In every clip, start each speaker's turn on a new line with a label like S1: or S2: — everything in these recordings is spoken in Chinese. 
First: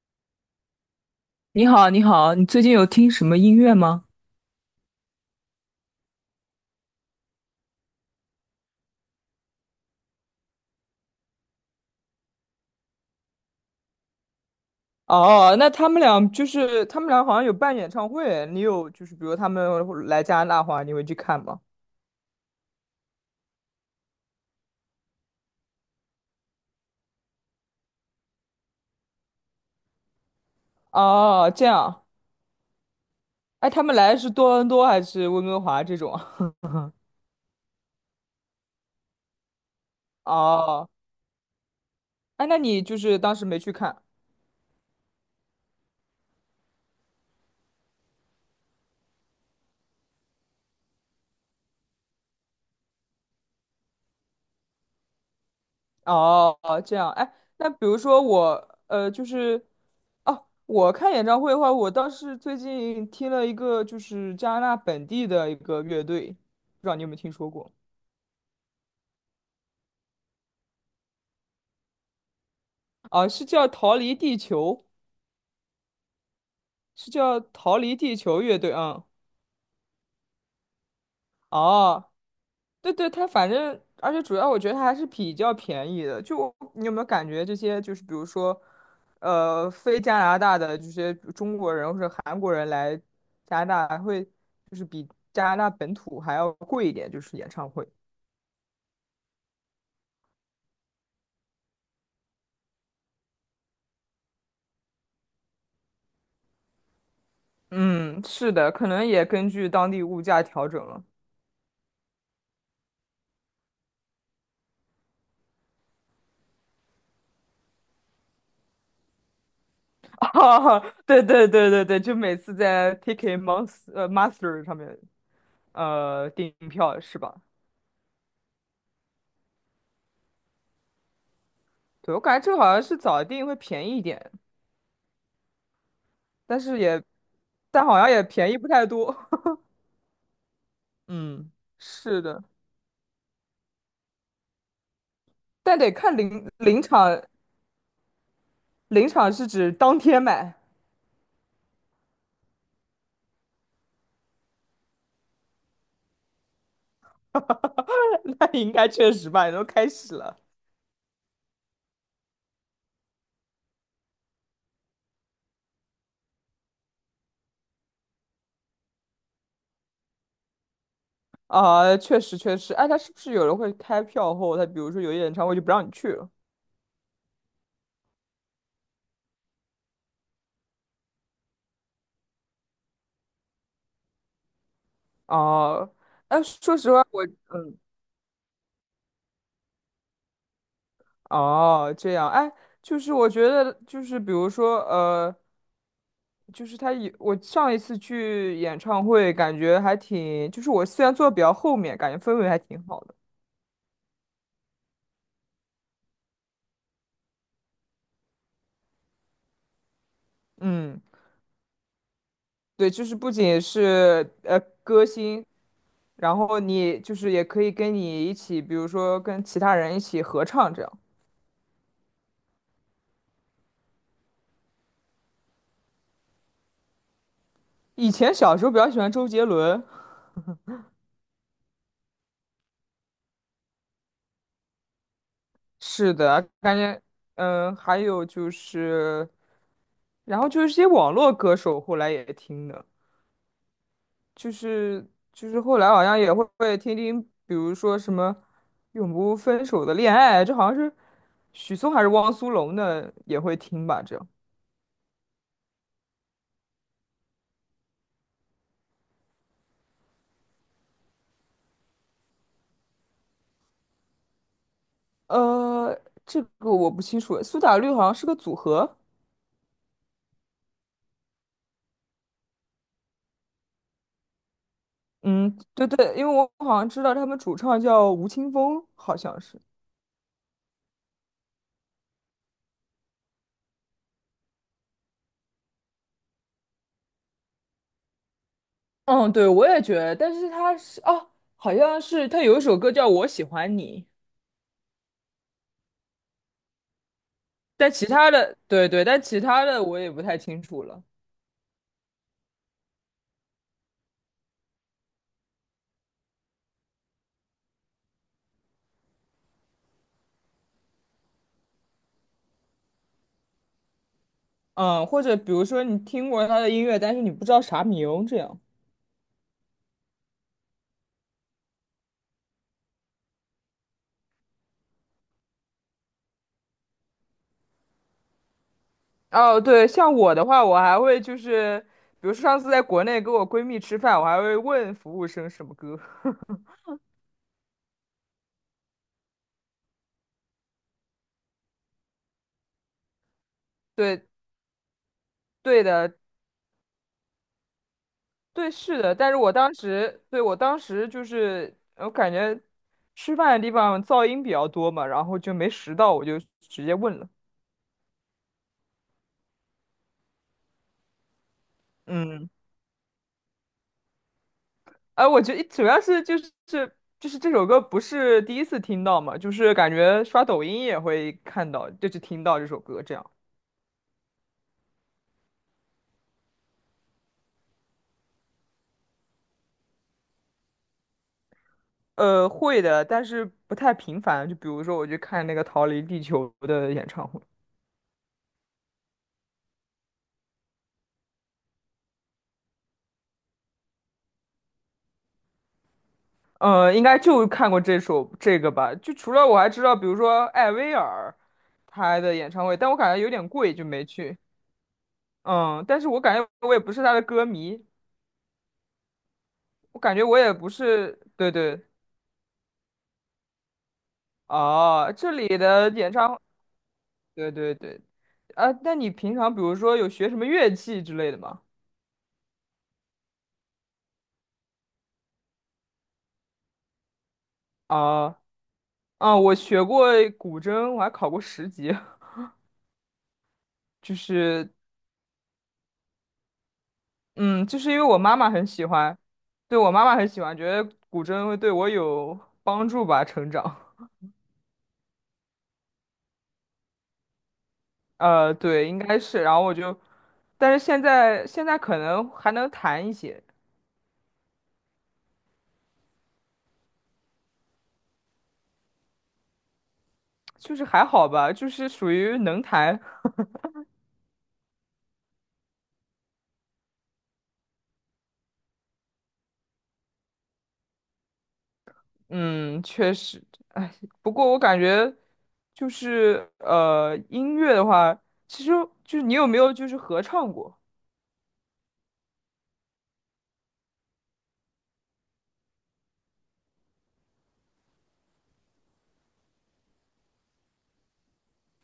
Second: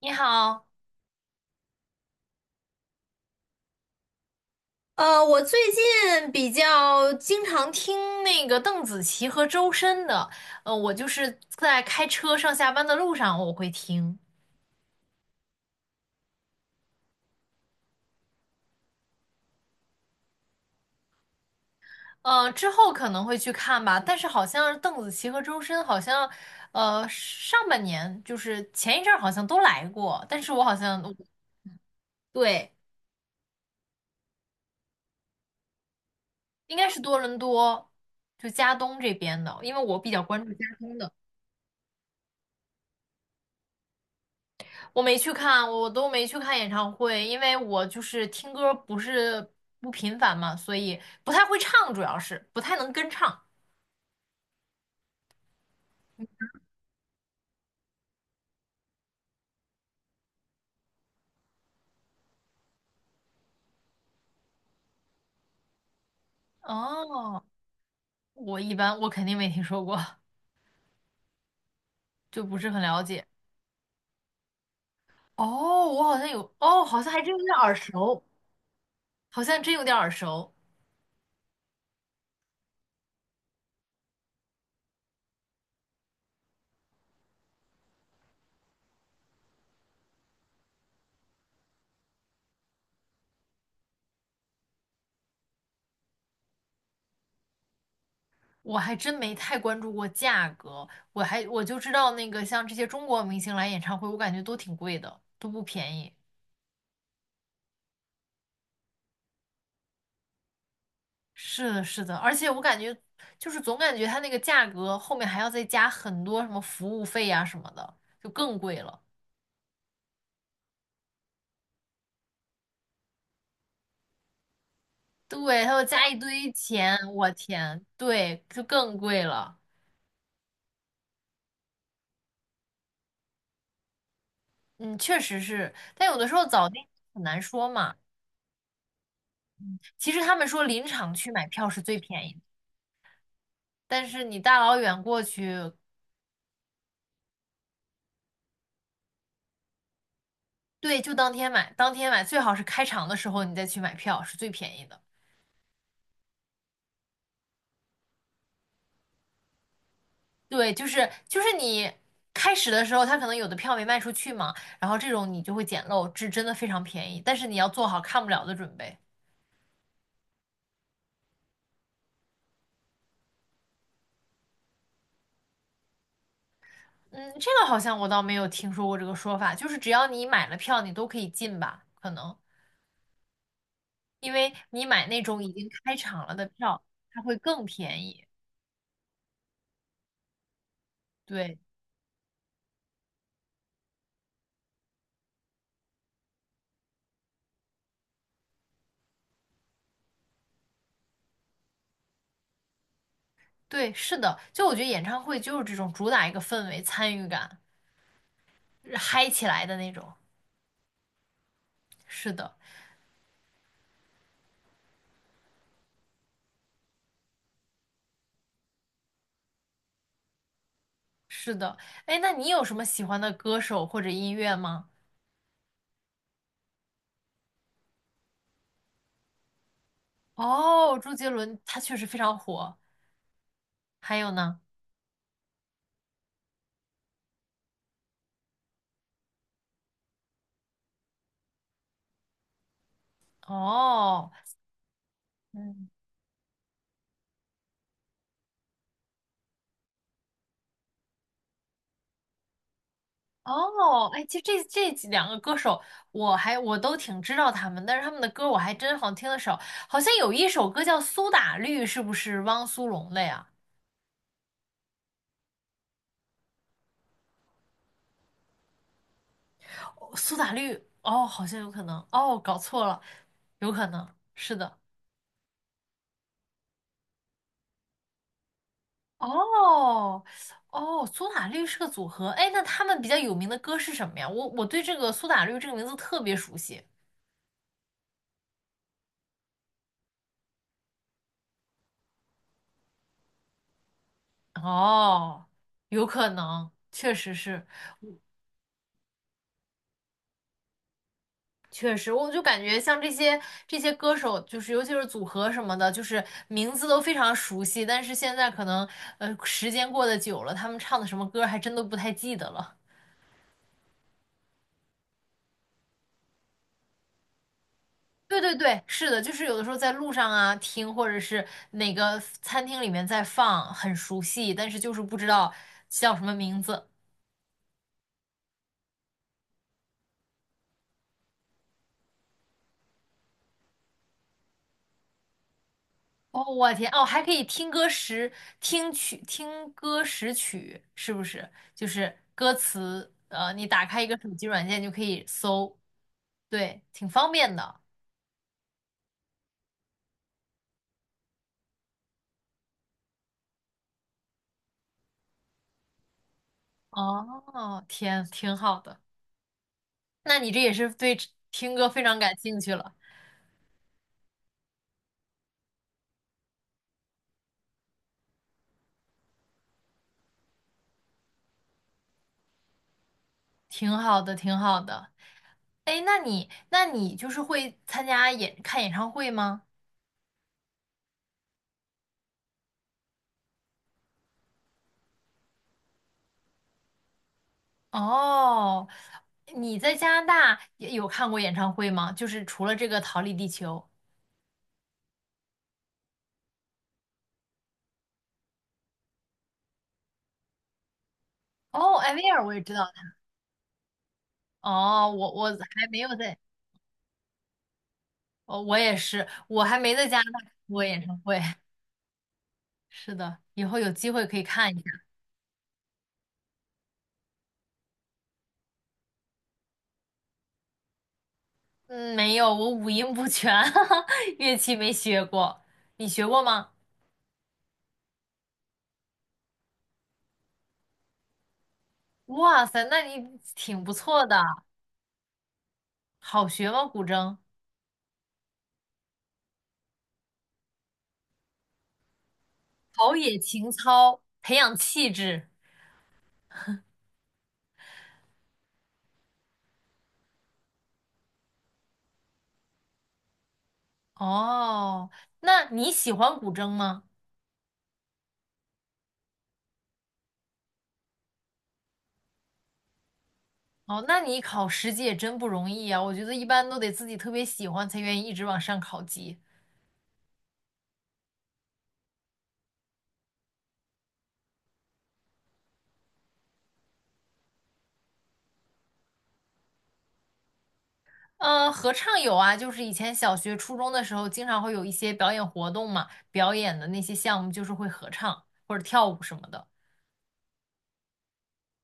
S1: 你好，
S2: 你好，你好，你最近有听什么音乐吗？
S1: 我最近比较经常听那个邓紫棋和周深的，我就是在开车上下班的路上我会听，
S2: 哦，那他们俩好像有办演唱会，你有就是比如他们来加拿大的话，你会去看吗？
S1: 之后可能会去看吧，但是好像邓紫棋和周深好像，上半年就是前一阵儿好像都来过，但是我好像
S2: 哦，这样，
S1: 对，
S2: 哎，他们来是多伦多还是温哥华这种啊？
S1: 应该是多伦多，就加东这边的，因为我比较 关注加
S2: 哦，
S1: 东的。
S2: 哎，那你就是当时没去看？
S1: 我没去看，我都没去看演唱会，因为我就是听歌不是不频繁嘛，所以不太会唱，主要是不太能跟唱。
S2: 哦，这样，哎，那比如说我，就是哦，我看演唱会的话，我倒是最近听了一个就是加拿大本地的一个乐队，不知道你有没有听
S1: 哦，
S2: 说过？
S1: 我一般我肯定没听说过，就不是很了解。
S2: 啊，是叫逃离地球，
S1: 哦，我好像有，哦，好
S2: 是
S1: 像还真有
S2: 叫
S1: 点耳
S2: 逃离地
S1: 熟，
S2: 球乐队啊。
S1: 好像真有点耳熟。
S2: 哦，对对，它反正，而且主要我觉得它还是比较便宜的。就我你有没有感觉这些，就是比如说，非加拿大的这些中国人或者韩国人来加拿大，还会就是比加拿大本土还要贵一点，就是演唱会。
S1: 我还真没太关注过价格，我就知道那个像这些中国明星来演唱会，我感觉都挺贵的，都不便宜。
S2: 嗯，是的，可能也根据当地物价调整了。
S1: 是的，是的，而且我感觉就是总感觉它那个价格后面还要再加很多什么服务费呀、什么的，就更贵了。
S2: 哈哈，对对对对对，就每次在 Ticket Monster Master 上面
S1: 对，它要加一堆
S2: 订
S1: 钱，
S2: 票是
S1: 我
S2: 吧？
S1: 天，对，就更贵了。
S2: 对，我感觉这个好像是早订会便宜一点，
S1: 嗯，确实是，但有的时候
S2: 但
S1: 早
S2: 是
S1: 订
S2: 也
S1: 很难说
S2: 但
S1: 嘛。
S2: 好像也便宜不太多。
S1: 其实他们说临场去买
S2: 嗯，
S1: 票是最
S2: 是
S1: 便宜的，
S2: 的，
S1: 但是你大老远过去，
S2: 但得看临场，临场是指当天买，
S1: 对，就当天买，当天买最好是开场的时候你再去买票是最便宜的。
S2: 那应该确实吧，也都开始了。
S1: 对，就是就是你开始的时候，他可能有的票没卖出去嘛，然后这种你就会捡漏，这真的非常便宜，但是你要做好看不了的准备。
S2: 啊，确实确实，哎，他是不是有人会开票后，他比如说有些演唱会就不让你去了？
S1: 嗯，这个好像我倒没有听说过这个说法，就是只要你买了票，你都可以进吧？可能因为你买那种已经
S2: 哦，
S1: 开场了
S2: 哎，
S1: 的
S2: 说
S1: 票，
S2: 实话，
S1: 它
S2: 我
S1: 会更
S2: 嗯。
S1: 便宜。对
S2: 哦，这样，哎，就是我觉得，就是比如说，就是他有，我上一次去演唱会，感觉还挺，就是我虽然坐得比较后面，感觉氛围还挺好的。
S1: 对，是的，就我觉得演唱会就是这种主打一个氛围、参与感，嗨起来的那种。
S2: 嗯，
S1: 是的，
S2: 对，就是不仅是歌星，然后你就是也可以跟你一起，比如说跟其他人一起合唱这样。
S1: 是的。哎，那你有什么喜欢的歌手或者音乐吗？
S2: 以前小时候比较喜欢周杰伦，
S1: 哦，周杰伦他确实非常火。还有呢？
S2: 是的，嗯，还有就是，然后就是一些网络歌手，后来也听的。
S1: 哦，
S2: 就是就是后
S1: 嗯，
S2: 来好像也会听听，比如说什么永不分手的恋爱，这好像是许嵩还是汪苏泷的也会听吧？
S1: 哦，
S2: 这
S1: 哎，
S2: 样，
S1: 其实这几两个歌手，我都挺知道他们，但是他们的歌我还真好像听的少。好像有一首歌叫《苏打绿》，是不是汪苏泷的呀？
S2: 呃，这个我不清楚，苏打绿好像是个组合，
S1: 哦苏打绿，哦，好像有可能，哦，搞错了，有可能是的。
S2: 嗯，对对，因为我好像知道他们主唱叫吴青峰，好像是，
S1: 哦，哦，苏打绿是个组合，哎，那他们比较有名的歌是什么呀？我对这个苏打绿这个名字特别熟悉。
S2: 嗯，对，我也觉得，但是他是哦，好像是他有一首歌叫《我喜欢你》，
S1: 哦，有可能，确实是，
S2: 但其他的，对对，但其他的我也不太清楚了。
S1: 确实，我就感觉像这些歌手，就是尤其是组合什么的，就是名字都非常熟悉，但是现在可能时间过得久了，他们唱的什么歌还真都不太记得了。
S2: 嗯，或者比如说你听过他的音乐，但是你不知道啥名，这
S1: 对对
S2: 样。
S1: 对，是的，就是有的时候在路上啊听，或者是哪个餐厅里面在放，很熟悉，但是就是不知道叫什么名字。
S2: 哦，对，像我的话，我还会就是，比如说上次在国内跟我闺蜜吃饭，我还会问服务生什么歌。
S1: 哦，我天，哦，还可以听歌识，听曲，听歌识曲，是不是？就是歌词，你打开一个
S2: 对，
S1: 手机软件就可以搜，
S2: 对的，
S1: 对，挺方便的。
S2: 对，是的。但是我当时，对，我当时就是，我感觉吃饭的地方噪音比较多嘛，然后就没拾到，我就直接问了。
S1: 哦，天，挺好的。那你这也是对听歌非常感
S2: 嗯。
S1: 兴趣了，
S2: 哎，我觉得主要是就是就是这首歌不是第一次听到嘛，就是感觉刷抖音也会看到，就是听到这首歌这样。
S1: 挺好的，挺好的。哎，那你，那你就是会参加演，看演唱会吗？
S2: 会的，但是不太频繁。就比如说，我去看那个《逃离地球》的演唱会，
S1: 哦，你在加拿大也有看过演唱会吗？就是除了这个《逃离地球》。
S2: 呃，应该就看过这首这个吧。就除了我还知道，比如说艾薇儿
S1: 哦，艾
S2: 他
S1: 薇
S2: 的
S1: 儿
S2: 演
S1: 我也
S2: 唱
S1: 知
S2: 会，
S1: 道。
S2: 但我感觉有点贵，就没去。
S1: 哦，我
S2: 嗯，
S1: 还没
S2: 但是
S1: 有
S2: 我感
S1: 在，
S2: 觉我也不是他的歌迷，
S1: 哦，我也是，我还没
S2: 我
S1: 在
S2: 感
S1: 加
S2: 觉
S1: 拿
S2: 我
S1: 大看
S2: 也不
S1: 过演唱
S2: 是，
S1: 会。
S2: 对 对。
S1: 是的，以后有机会可以看一下。
S2: 哦，这里的演唱，对对对，啊，那你平常比如说有学什么乐器之类的吗？
S1: 嗯，没有，我五音不全，乐器没学过。你学过吗？
S2: 啊我学过古筝，我还考过十级，
S1: 哇塞，那你挺不
S2: 就
S1: 错的。
S2: 是
S1: 好学吗？古筝，
S2: 嗯，就是因为我妈妈很喜欢，对我妈妈很喜欢，觉得古筝会对我有帮助
S1: 陶
S2: 吧，
S1: 冶
S2: 成
S1: 情
S2: 长。
S1: 操，培养气质。
S2: 呃，对，应该是，然后我就，但是现在可能还能弹一些，
S1: 哦，那你喜欢古筝吗？
S2: 就是还好吧，就是属于能弹。
S1: 哦，那你考10级也真不容易啊！我觉得一般都得自己特别喜欢才愿意一直往上考级。
S2: 嗯，确实，哎，不过我感觉就是音乐的话，其实就是你有没有就是合唱过？
S1: 嗯，合唱有啊，就是以前小学、初中的时候，经常会有一些表演活动嘛，表演的那些项目就是会合唱或者跳舞什么的。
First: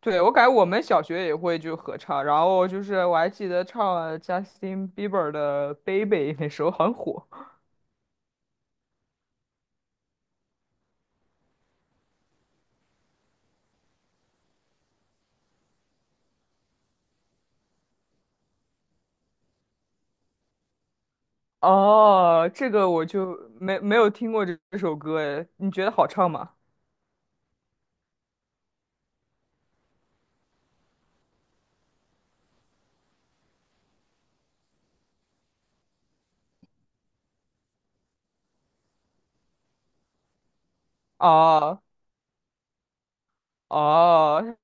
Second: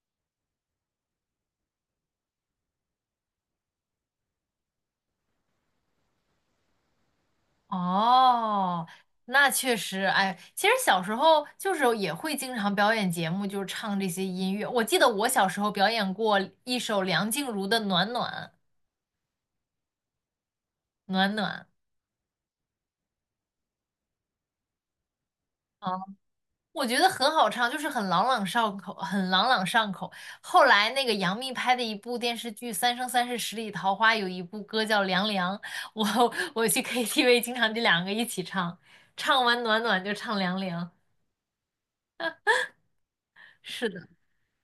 S2: 对，我感觉我们小学也会就合唱，然后就是我还记得唱了 Justin Bieber 的《Baby》，那时候很火。
S1: 哦，那确实，哎，其实小时候就是也会经常表演节目，就是唱这些音乐。我记得我小时候表演过一首梁静茹的《暖暖暖暖》。
S2: 哦，这个我就没有听过这首歌，哎，你觉
S1: 啊。
S2: 得好唱吗？
S1: 我觉得很好唱，就是很朗朗上口，很朗朗上口。后来那个杨幂拍的一部电视剧《三生三世十里桃花》，有一部歌叫《凉凉》，我我去 KTV 经常这两个一起唱，唱完暖暖就唱凉凉。
S2: 哦
S1: 是的，
S2: 哦，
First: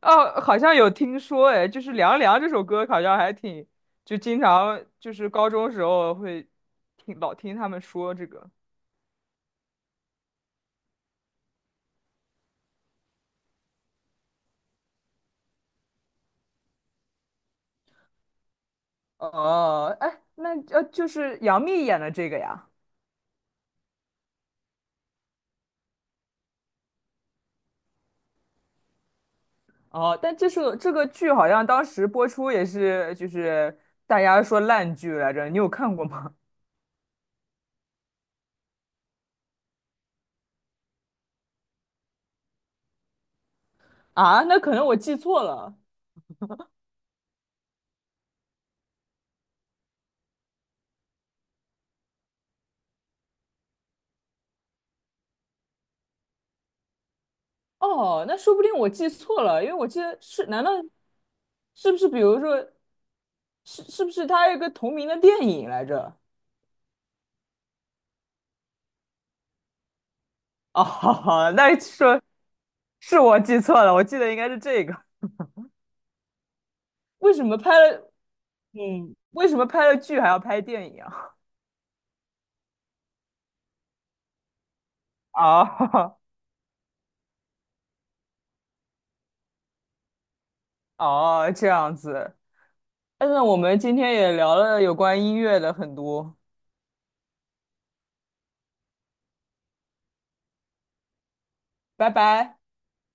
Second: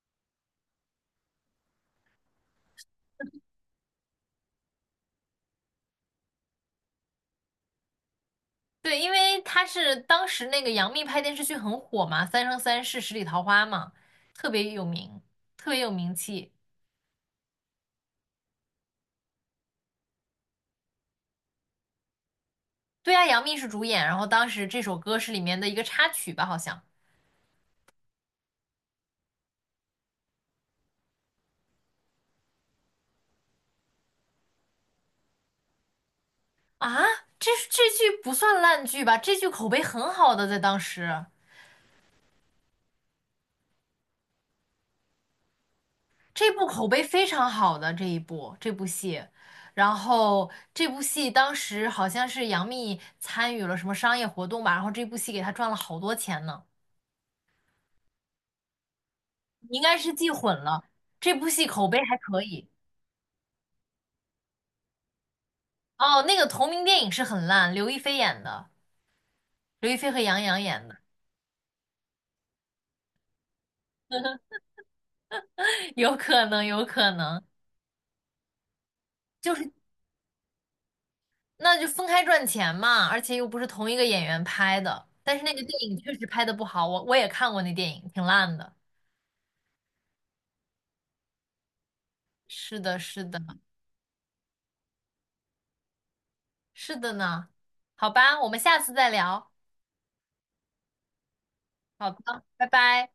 S2: 哦，好像有听说，哎，就是《凉凉》这首歌，好像还挺，就经常就是高中时候会听老听他们说这个。
S1: 对，因为他是当时那个杨幂拍电视剧很火嘛，《三生三世十里桃花》嘛，特别有名，特别有名气。
S2: 哦，哎，那就是杨幂演的这个呀。
S1: 对啊，杨幂是主演，然后当时这首歌是里面的一个插曲吧，好像。
S2: 哦，但这是这个剧好像当时播出也是，就是大家说烂剧来着，你有看过吗？
S1: 啊，这剧不算烂剧吧？这剧口碑很好的，在当时，
S2: 啊，那可能我记错了。
S1: 这部口碑非常好的这部戏，然后这部戏当时好像是杨幂参与了什么商业活动吧，然后这部戏给她赚了好多钱呢。
S2: 哦，那说不定我记错了，因为
S1: 你应
S2: 我
S1: 该
S2: 记
S1: 是
S2: 得
S1: 记
S2: 是，
S1: 混
S2: 难道
S1: 了，这部戏口
S2: 是
S1: 碑
S2: 不是
S1: 还
S2: 比如
S1: 可以。
S2: 说，是不是它有一个同名的电影来着？
S1: 哦，那个同名电影是很烂，刘亦菲演的，刘亦菲和杨洋演的，
S2: 哦，那说是我记错了，我记得应该是这个。
S1: 有可能，有可
S2: 为
S1: 能。
S2: 什么拍了 嗯，为
S1: 就
S2: 什么
S1: 是。
S2: 拍了剧还要拍电影啊？
S1: 那就分开赚钱嘛，而且又不是同一个演员拍的。但是那个电影确
S2: 哦
S1: 实拍的不好，我也看过那电影，挺烂的。
S2: 哦，这样子。
S1: 是的，是
S2: 哎
S1: 的，
S2: 那我们今天也聊了有关音乐的很多，
S1: 是的呢。好吧，我们下次再聊。好
S2: 拜
S1: 的，
S2: 拜。
S1: 拜拜。